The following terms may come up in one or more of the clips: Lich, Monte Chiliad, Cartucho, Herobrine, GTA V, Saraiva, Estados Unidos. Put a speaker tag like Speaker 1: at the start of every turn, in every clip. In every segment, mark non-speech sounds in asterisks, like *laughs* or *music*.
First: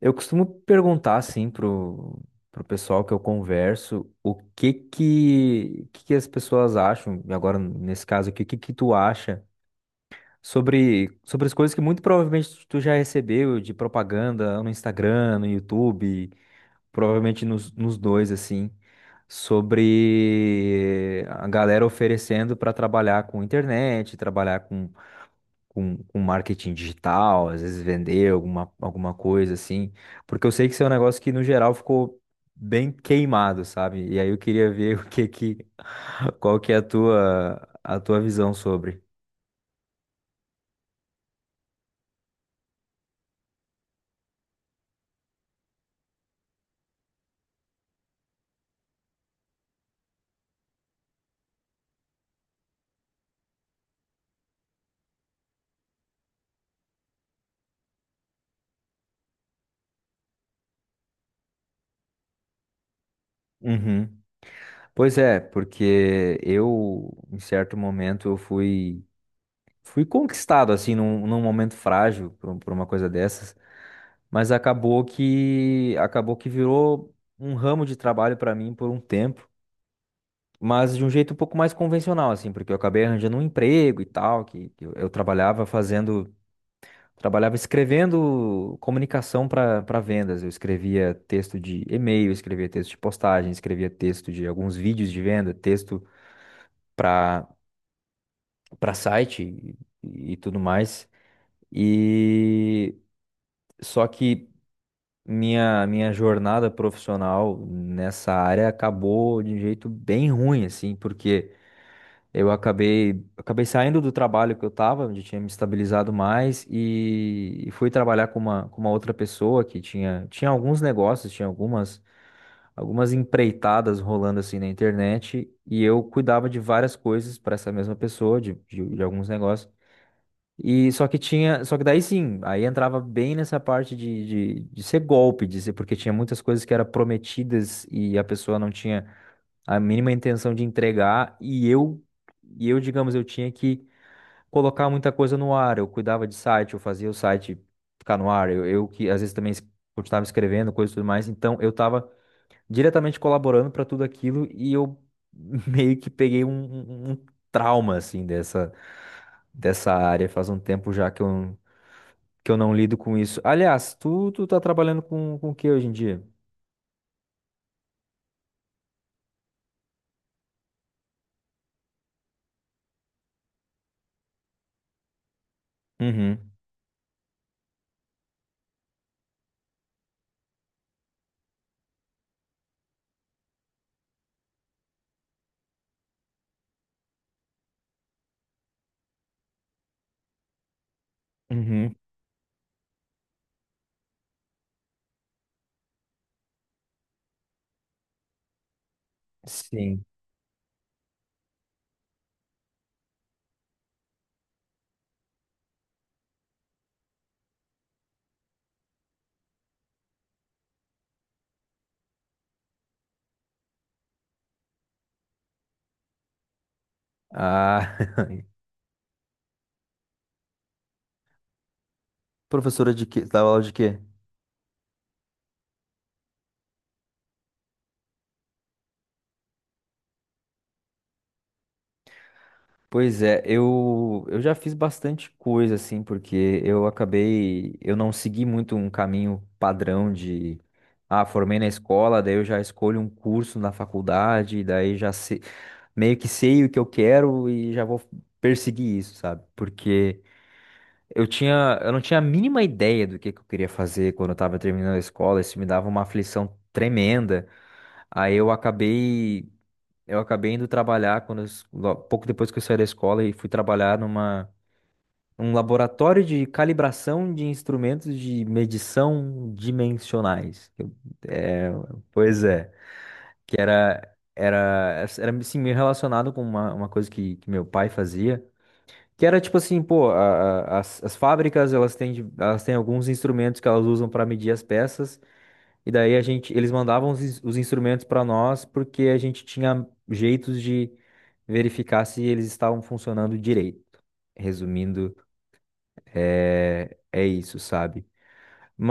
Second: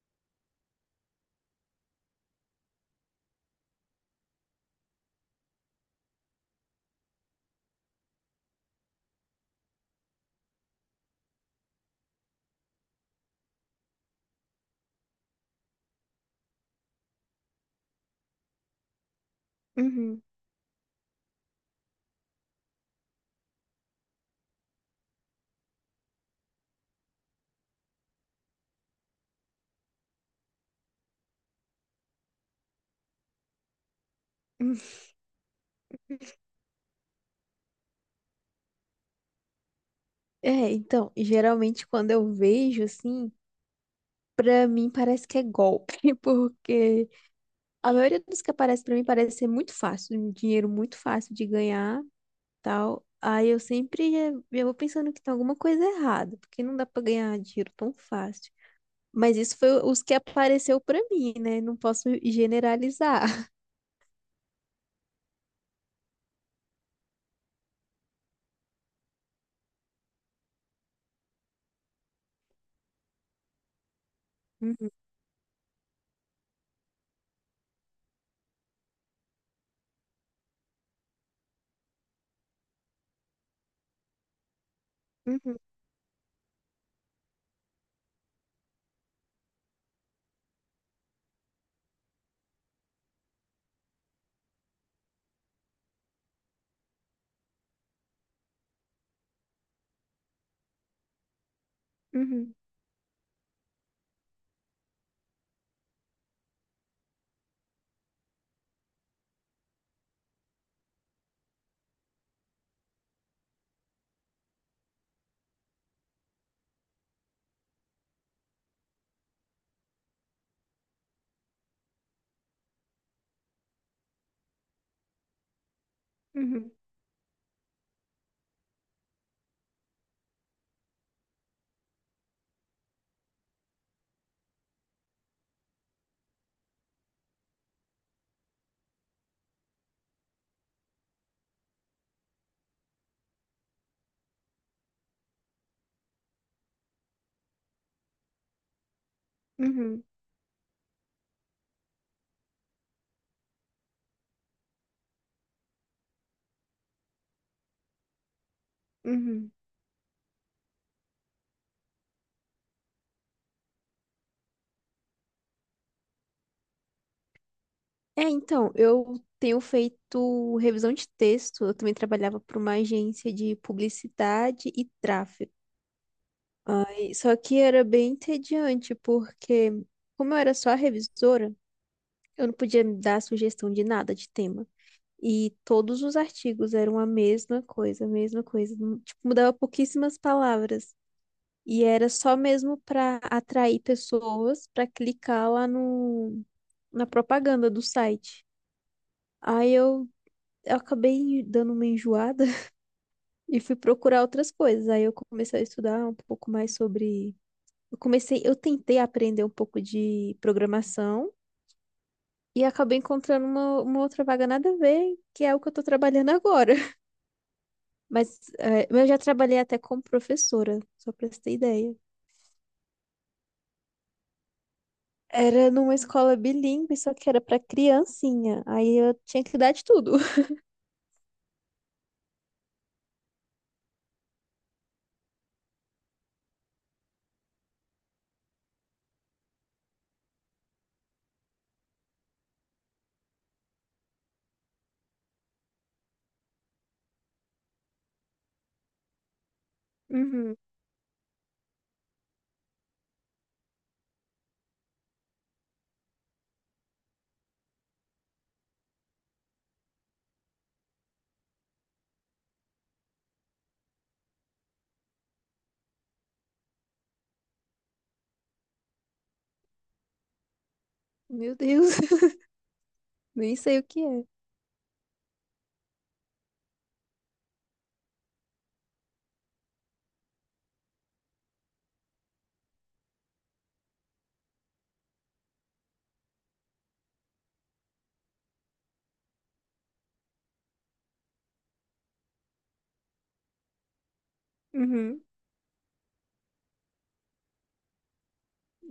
Speaker 1: Eu costumo perguntar assim pro pessoal que eu converso o que que as pessoas acham, e agora nesse caso aqui, o que que tu acha sobre as coisas que muito provavelmente tu já recebeu de propaganda no Instagram, no YouTube, provavelmente nos dois assim,
Speaker 2: Uhum. *laughs*
Speaker 1: sobre a galera oferecendo para trabalhar com internet, trabalhar com com marketing digital, às vezes vender alguma coisa assim, porque eu sei que isso é um negócio que no geral ficou bem queimado, sabe? E aí eu queria
Speaker 2: Uhum.
Speaker 1: ver *laughs* o que que, *laughs* qual que é a tua visão sobre.
Speaker 2: É, então, geralmente quando eu vejo assim, pra mim parece que é golpe, *laughs* porque a maioria dos que aparece pra mim parece ser muito fácil, um dinheiro muito fácil de ganhar, tal. Aí eu sempre eu vou pensando que tem alguma coisa errada, porque não dá pra ganhar dinheiro tão fácil. Mas isso foi os que apareceu pra mim, né? Não posso generalizar.
Speaker 1: Uhum. Pois é, porque em certo momento, eu fui conquistado, assim, num momento frágil por uma coisa dessas, mas
Speaker 2: *laughs*
Speaker 1: acabou que virou um ramo de trabalho para mim por um tempo. Mas de um jeito um pouco mais convencional, assim, porque eu acabei arranjando um emprego e tal, que eu
Speaker 2: Uhum,
Speaker 1: trabalhava fazendo, trabalhava escrevendo comunicação para vendas. Eu escrevia texto de e-mail, escrevia texto de postagem, escrevia texto de alguns vídeos de venda, texto para para site e tudo mais.
Speaker 2: uhum,
Speaker 1: E só que minha jornada profissional nessa área acabou de um jeito bem ruim, assim, porque eu acabei saindo do trabalho que eu estava, onde tinha me estabilizado mais, e fui trabalhar com uma outra pessoa que tinha alguns negócios, tinha algumas empreitadas rolando assim na internet, e eu cuidava de
Speaker 2: uhum,
Speaker 1: várias coisas para essa mesma pessoa, de alguns negócios. E só que tinha, só que daí sim, aí entrava bem nessa parte de ser golpe, de ser, porque tinha muitas coisas que eram prometidas e a pessoa não tinha a mínima intenção de entregar e eu, digamos, eu tinha que colocar muita coisa no ar. Eu cuidava de site, eu fazia o site ficar no ar. Eu que às vezes também
Speaker 2: uhum,
Speaker 1: continuava escrevendo coisas e tudo mais, então eu estava diretamente colaborando para tudo aquilo e eu *laughs* meio que peguei um trauma assim dessa
Speaker 2: uhum, uhum.
Speaker 1: dessa área faz um tempo já que eu não lido com isso. Aliás, tu tá trabalhando com o que hoje em dia?
Speaker 2: É, então, eu tenho feito revisão de texto. Eu também trabalhava para uma agência de publicidade e tráfego.
Speaker 1: Uhum.
Speaker 2: Ai, só que era bem entediante, porque, como eu era só a revisora, eu não podia dar sugestão de nada de tema. E todos os artigos eram a mesma coisa, a mesma coisa. Não- Tipo, mudava pouquíssimas palavras. E
Speaker 1: Uhum.
Speaker 2: era só mesmo para atrair pessoas para clicar lá no, na propaganda do site. Aí
Speaker 1: Sim.
Speaker 2: eu acabei dando uma enjoada *laughs* e fui procurar outras coisas. Aí eu comecei a estudar um pouco mais sobre. Eu comecei, eu tentei aprender um pouco de programação e acabei encontrando uma outra vaga nada a ver, que é o que eu tô trabalhando agora. *laughs*
Speaker 1: Ah, *laughs*
Speaker 2: Mas eu já trabalhei até como professora, só pra você ter ideia.
Speaker 1: Professora de quê? Você dava aula de quê?
Speaker 2: Era numa escola bilíngue, só que era pra criancinha. Aí eu tinha que dar de tudo. *laughs*
Speaker 1: Pois é, eu já fiz bastante coisa, assim, porque eu acabei, eu não segui muito um caminho padrão de, ah, formei na escola, daí eu já escolho um curso na faculdade, daí já meio que sei o que eu quero e já vou perseguir isso, sabe? Porque
Speaker 2: Uhum.
Speaker 1: eu não tinha a mínima ideia do que eu queria fazer quando eu tava terminando a escola, isso me dava uma aflição tremenda, aí eu acabei. Eu acabei indo trabalhar quando pouco depois que eu saí da escola e fui trabalhar numa um laboratório de calibração de instrumentos de medição dimensionais.
Speaker 2: Meu
Speaker 1: É,
Speaker 2: Deus, *laughs*
Speaker 1: pois é,
Speaker 2: nem
Speaker 1: que
Speaker 2: sei o que
Speaker 1: era
Speaker 2: é.
Speaker 1: era era assim, meio relacionado com uma coisa que meu pai fazia, que era tipo assim, pô, as fábricas elas têm elas têm alguns instrumentos que elas usam para medir as peças e daí a gente, eles mandavam os, os instrumentos para nós porque a gente tinha jeitos de verificar se eles estavam funcionando direito. Resumindo,
Speaker 2: Uhum,
Speaker 1: é, é isso, sabe?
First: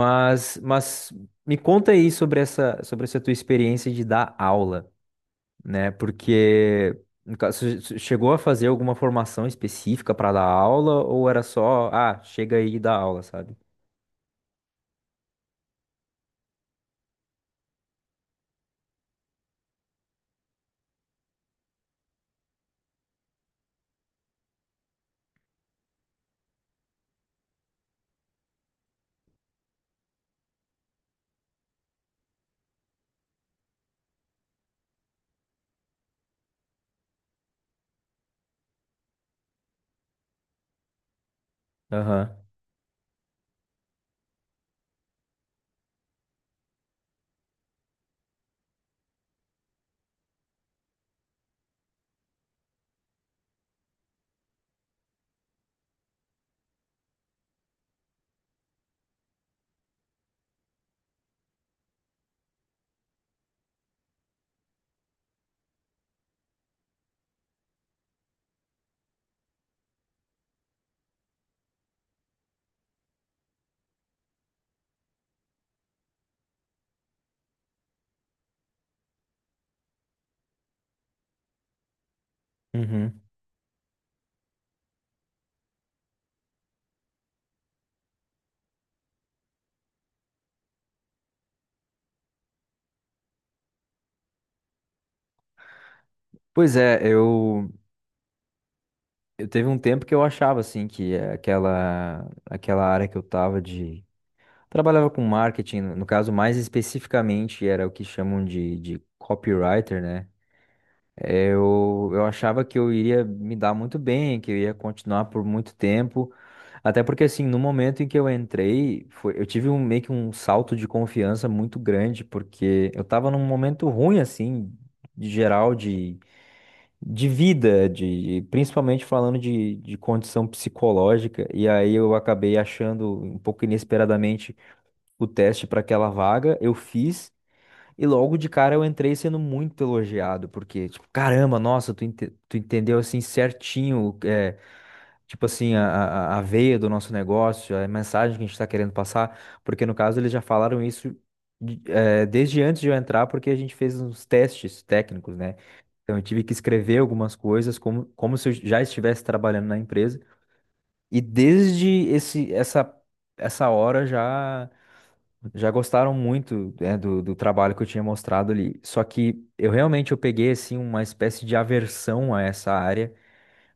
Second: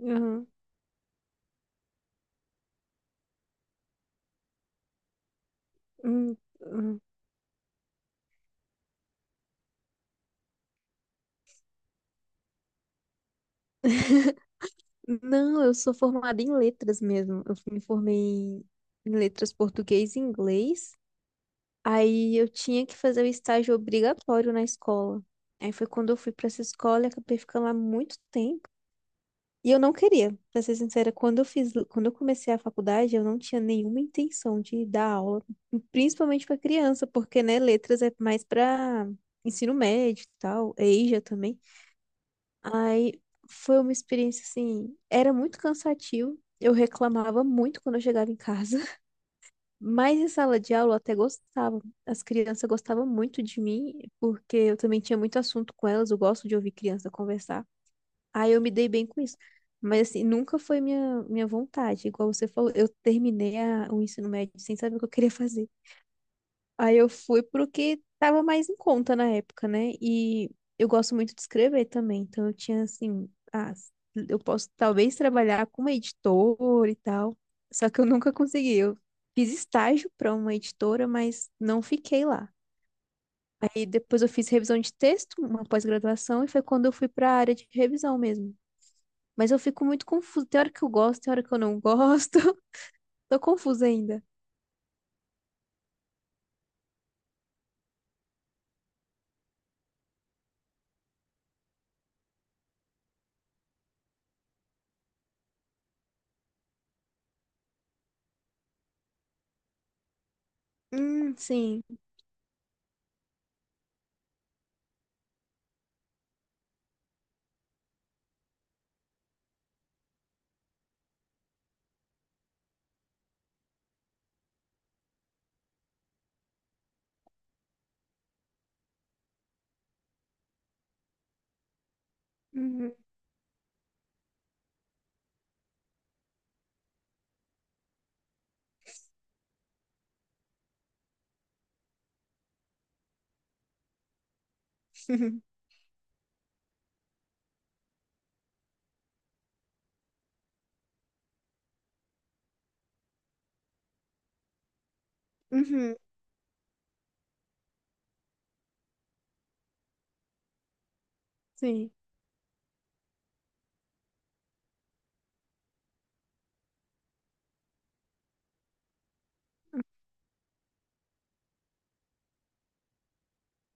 Speaker 2: uhum,
Speaker 1: mas me conta aí sobre essa tua experiência de dar aula, né?
Speaker 2: uhum,
Speaker 1: Porque
Speaker 2: uhum.
Speaker 1: no caso, você chegou a fazer alguma formação específica para dar aula ou era só, ah, chega aí e dá aula, sabe?
Speaker 2: Não, eu sou formada em letras mesmo. Eu me formei em em letras português e inglês. Aí eu tinha que fazer o estágio obrigatório na escola. Aí foi quando eu fui pra essa escola e acabei ficando lá muito tempo. E eu não queria, pra ser sincera, quando eu fiz, quando eu comecei a faculdade, eu não tinha nenhuma intenção de dar aula, principalmente pra criança, porque, né, letras é mais pra ensino médio e tal, EJA também.
Speaker 1: Aham.
Speaker 2: Aí foi uma experiência assim, era muito cansativo. Eu reclamava muito quando eu chegava em casa, *laughs* mas em sala de aula eu até gostava. As crianças gostavam muito de mim, porque eu também tinha muito assunto com elas, eu gosto de ouvir criança conversar. Aí eu me dei bem com isso. Mas assim, nunca foi minha, minha vontade, igual você falou, eu terminei a- o ensino médio sem saber o que eu queria fazer. Aí eu fui pro que tava mais em conta na época, né? E eu gosto muito de escrever também, então eu tinha assim, ah, eu posso talvez trabalhar com uma editora e tal. Só que eu nunca consegui. Eu fiz estágio para uma editora, mas não fiquei lá.
Speaker 1: Uhum.
Speaker 2: Aí depois eu fiz revisão de texto, uma pós-graduação, e foi quando eu fui para a área de revisão mesmo. Mas eu fico muito confusa. Tem hora que eu gosto, tem hora que eu não gosto. *laughs* Tô confusa ainda.
Speaker 1: Pois é, eu. Eu teve um tempo que eu achava assim que aquela área que eu tava de trabalhava com marketing, no caso mais especificamente era o que chamam de copywriter, né?
Speaker 2: Sim.
Speaker 1: Eu achava que eu iria me dar muito bem, que eu ia continuar por muito tempo, até porque assim, no momento em que eu entrei, foi, eu tive um meio que um salto de confiança muito grande, porque eu estava num momento ruim assim, de geral de vida, de principalmente falando de condição psicológica, e aí eu acabei
Speaker 2: Uhum.
Speaker 1: achando um pouco inesperadamente o teste para aquela vaga, eu fiz e logo de cara eu entrei sendo muito elogiado, porque tipo, caramba, nossa, tu, tu entendeu assim certinho, é, tipo
Speaker 2: *laughs*
Speaker 1: assim, a veia do nosso negócio, a mensagem que a gente está querendo passar, porque no caso eles já falaram isso desde antes de eu entrar, porque a gente fez uns testes técnicos, né?
Speaker 2: Uhum.
Speaker 1: Então eu tive que escrever algumas coisas como, como se eu já estivesse trabalhando na empresa. E desde
Speaker 2: Sim.
Speaker 1: essa hora já, já gostaram muito, né, do trabalho que eu tinha mostrado ali. Só que eu realmente eu peguei assim uma espécie de aversão a essa área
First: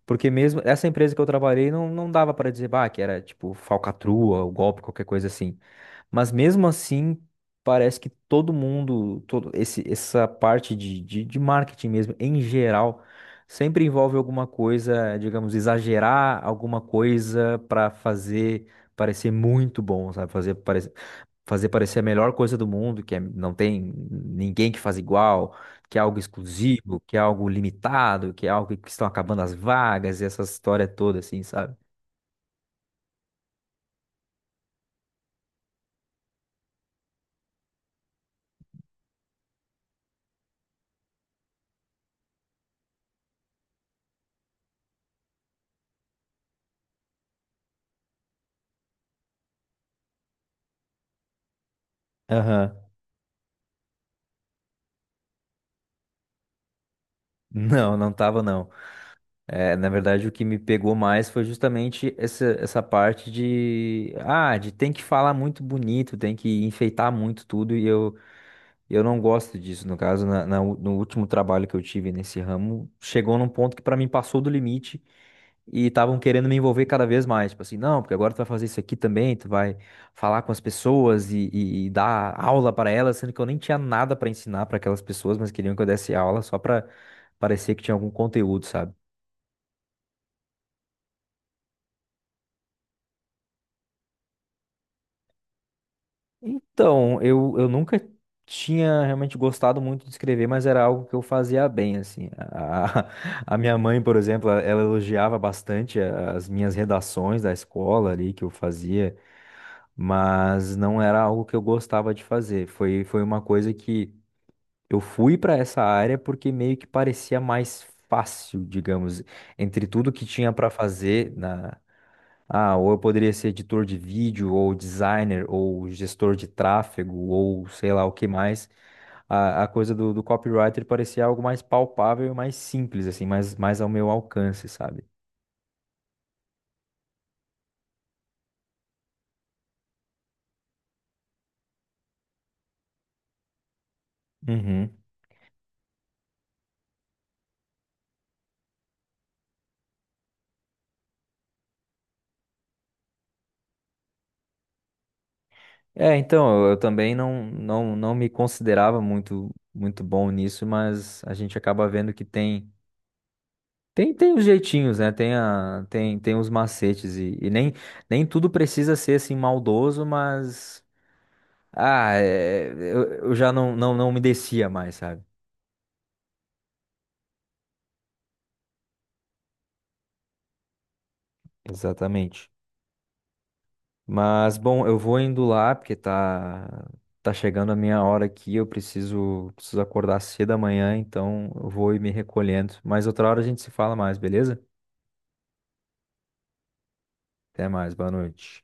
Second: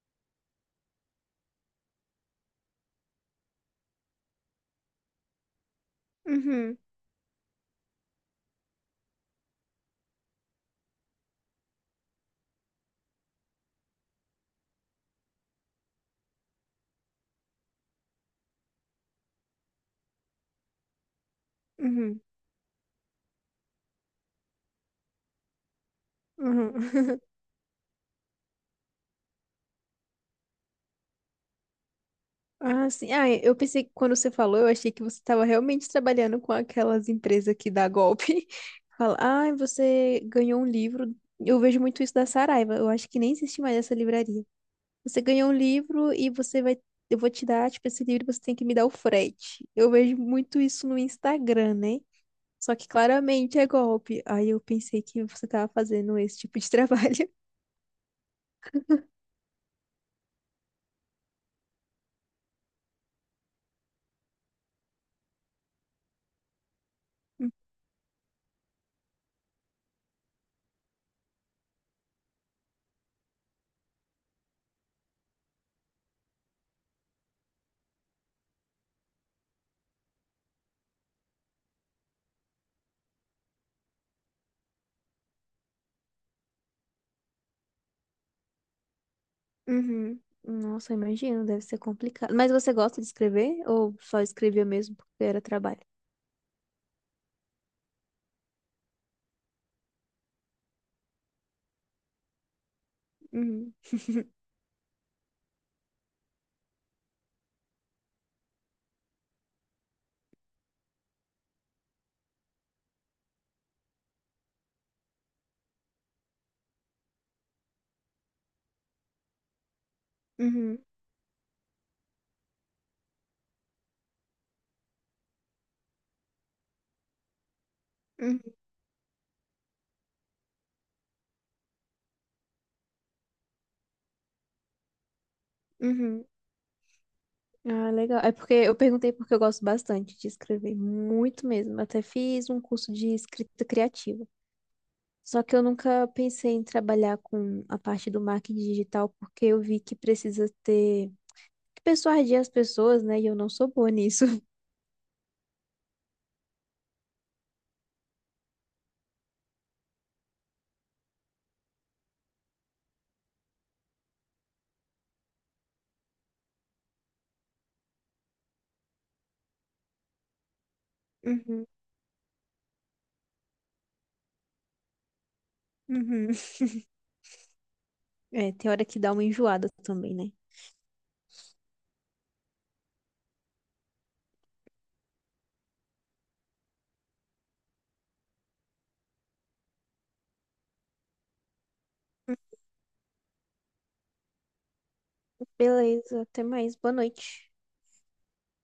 Speaker 1: porque mesmo essa empresa que eu trabalhei não, não dava para dizer, bah, que era tipo falcatrua, ou golpe, qualquer coisa assim. Mas mesmo
Speaker 2: Uhum.
Speaker 1: assim, parece que todo mundo, todo essa parte de marketing mesmo, em geral, sempre envolve alguma coisa, digamos, exagerar alguma coisa para fazer parecer muito bom, sabe? Fazer parecer a
Speaker 2: Uhum,
Speaker 1: melhor coisa do mundo, não tem ninguém que faz igual, que é algo
Speaker 2: uhum.
Speaker 1: exclusivo, que é
Speaker 2: *laughs*
Speaker 1: algo limitado, que é algo que estão acabando as vagas, e essa história toda, assim, sabe?
Speaker 2: Ah, sim. Ah, eu pensei que quando você falou, eu achei que você estava realmente trabalhando com aquelas empresas que dá golpe. *laughs* Fala, ah, você ganhou um livro. Eu vejo muito isso da Saraiva. Eu acho que nem existe mais essa livraria. Você ganhou um livro e você vai. Eu vou te dar, tipo, esse livro, você tem que me dar o frete. Eu vejo muito isso no Instagram, né? Só
Speaker 1: Aham.
Speaker 2: que claramente é golpe. Aí eu pensei que você estava fazendo esse tipo de *laughs* trabalho.
Speaker 1: Não, não tava, não. É, na verdade, o que me pegou mais foi justamente essa parte de, ah, de tem que falar muito bonito, tem que enfeitar muito tudo, e eu não gosto disso. No caso, no último trabalho que eu tive nesse ramo, chegou num ponto que pra mim passou do limite e estavam querendo me envolver cada vez mais. Tipo assim, não, porque agora tu vai fazer isso aqui também, tu vai falar com as pessoas e dar aula para elas, sendo que eu nem tinha nada para ensinar para aquelas pessoas, mas queriam que eu desse aula só para parecer que tinha algum conteúdo, sabe?
Speaker 2: Uhum. Nossa, imagino, deve ser complicado. Mas você gosta de escrever ou só escrevia mesmo porque era trabalho?
Speaker 1: Então, eu nunca tinha realmente gostado muito de escrever, mas era algo que eu fazia bem, assim. A, *laughs* a
Speaker 2: Uhum.
Speaker 1: minha mãe, por exemplo, ela elogiava bastante as minhas redações da escola ali que eu fazia, mas não era algo que eu gostava de fazer. Foi uma coisa que eu fui para essa área porque meio que parecia mais fácil, digamos, entre tudo que tinha para
Speaker 2: Uhum.
Speaker 1: fazer ou eu poderia ser editor de vídeo, ou designer, ou gestor de tráfego, ou sei lá o que
Speaker 2: Uhum.
Speaker 1: mais. A coisa do copywriter parecia algo mais palpável e mais simples, assim, mais ao meu alcance, sabe?
Speaker 2: Uhum. Ah, legal. É porque eu perguntei porque eu gosto bastante de escrever, muito mesmo. Até fiz um curso de escrita criativa.
Speaker 1: Uhum.
Speaker 2: Só que eu nunca pensei em trabalhar com a parte do marketing digital porque eu vi que precisa ter que persuadir as pessoas, né? E eu não sou boa nisso. *laughs*
Speaker 1: É, então, eu também não me considerava muito bom nisso, mas a gente acaba vendo que tem. Tem os jeitinhos, né? Tem os macetes e nem tudo precisa ser assim maldoso, mas
Speaker 2: Uhum.
Speaker 1: ah, é, eu já não me descia mais, sabe?
Speaker 2: Uhum. É, tem hora que dá uma enjoada também, né?
Speaker 1: Exatamente. Mas, bom, eu vou indo lá, porque tá chegando a minha hora aqui, eu preciso acordar cedo amanhã, então eu vou ir me recolhendo. Mas outra hora a gente se fala mais, beleza?
Speaker 2: Beleza, até mais. Boa noite.
Speaker 1: Até mais, boa noite.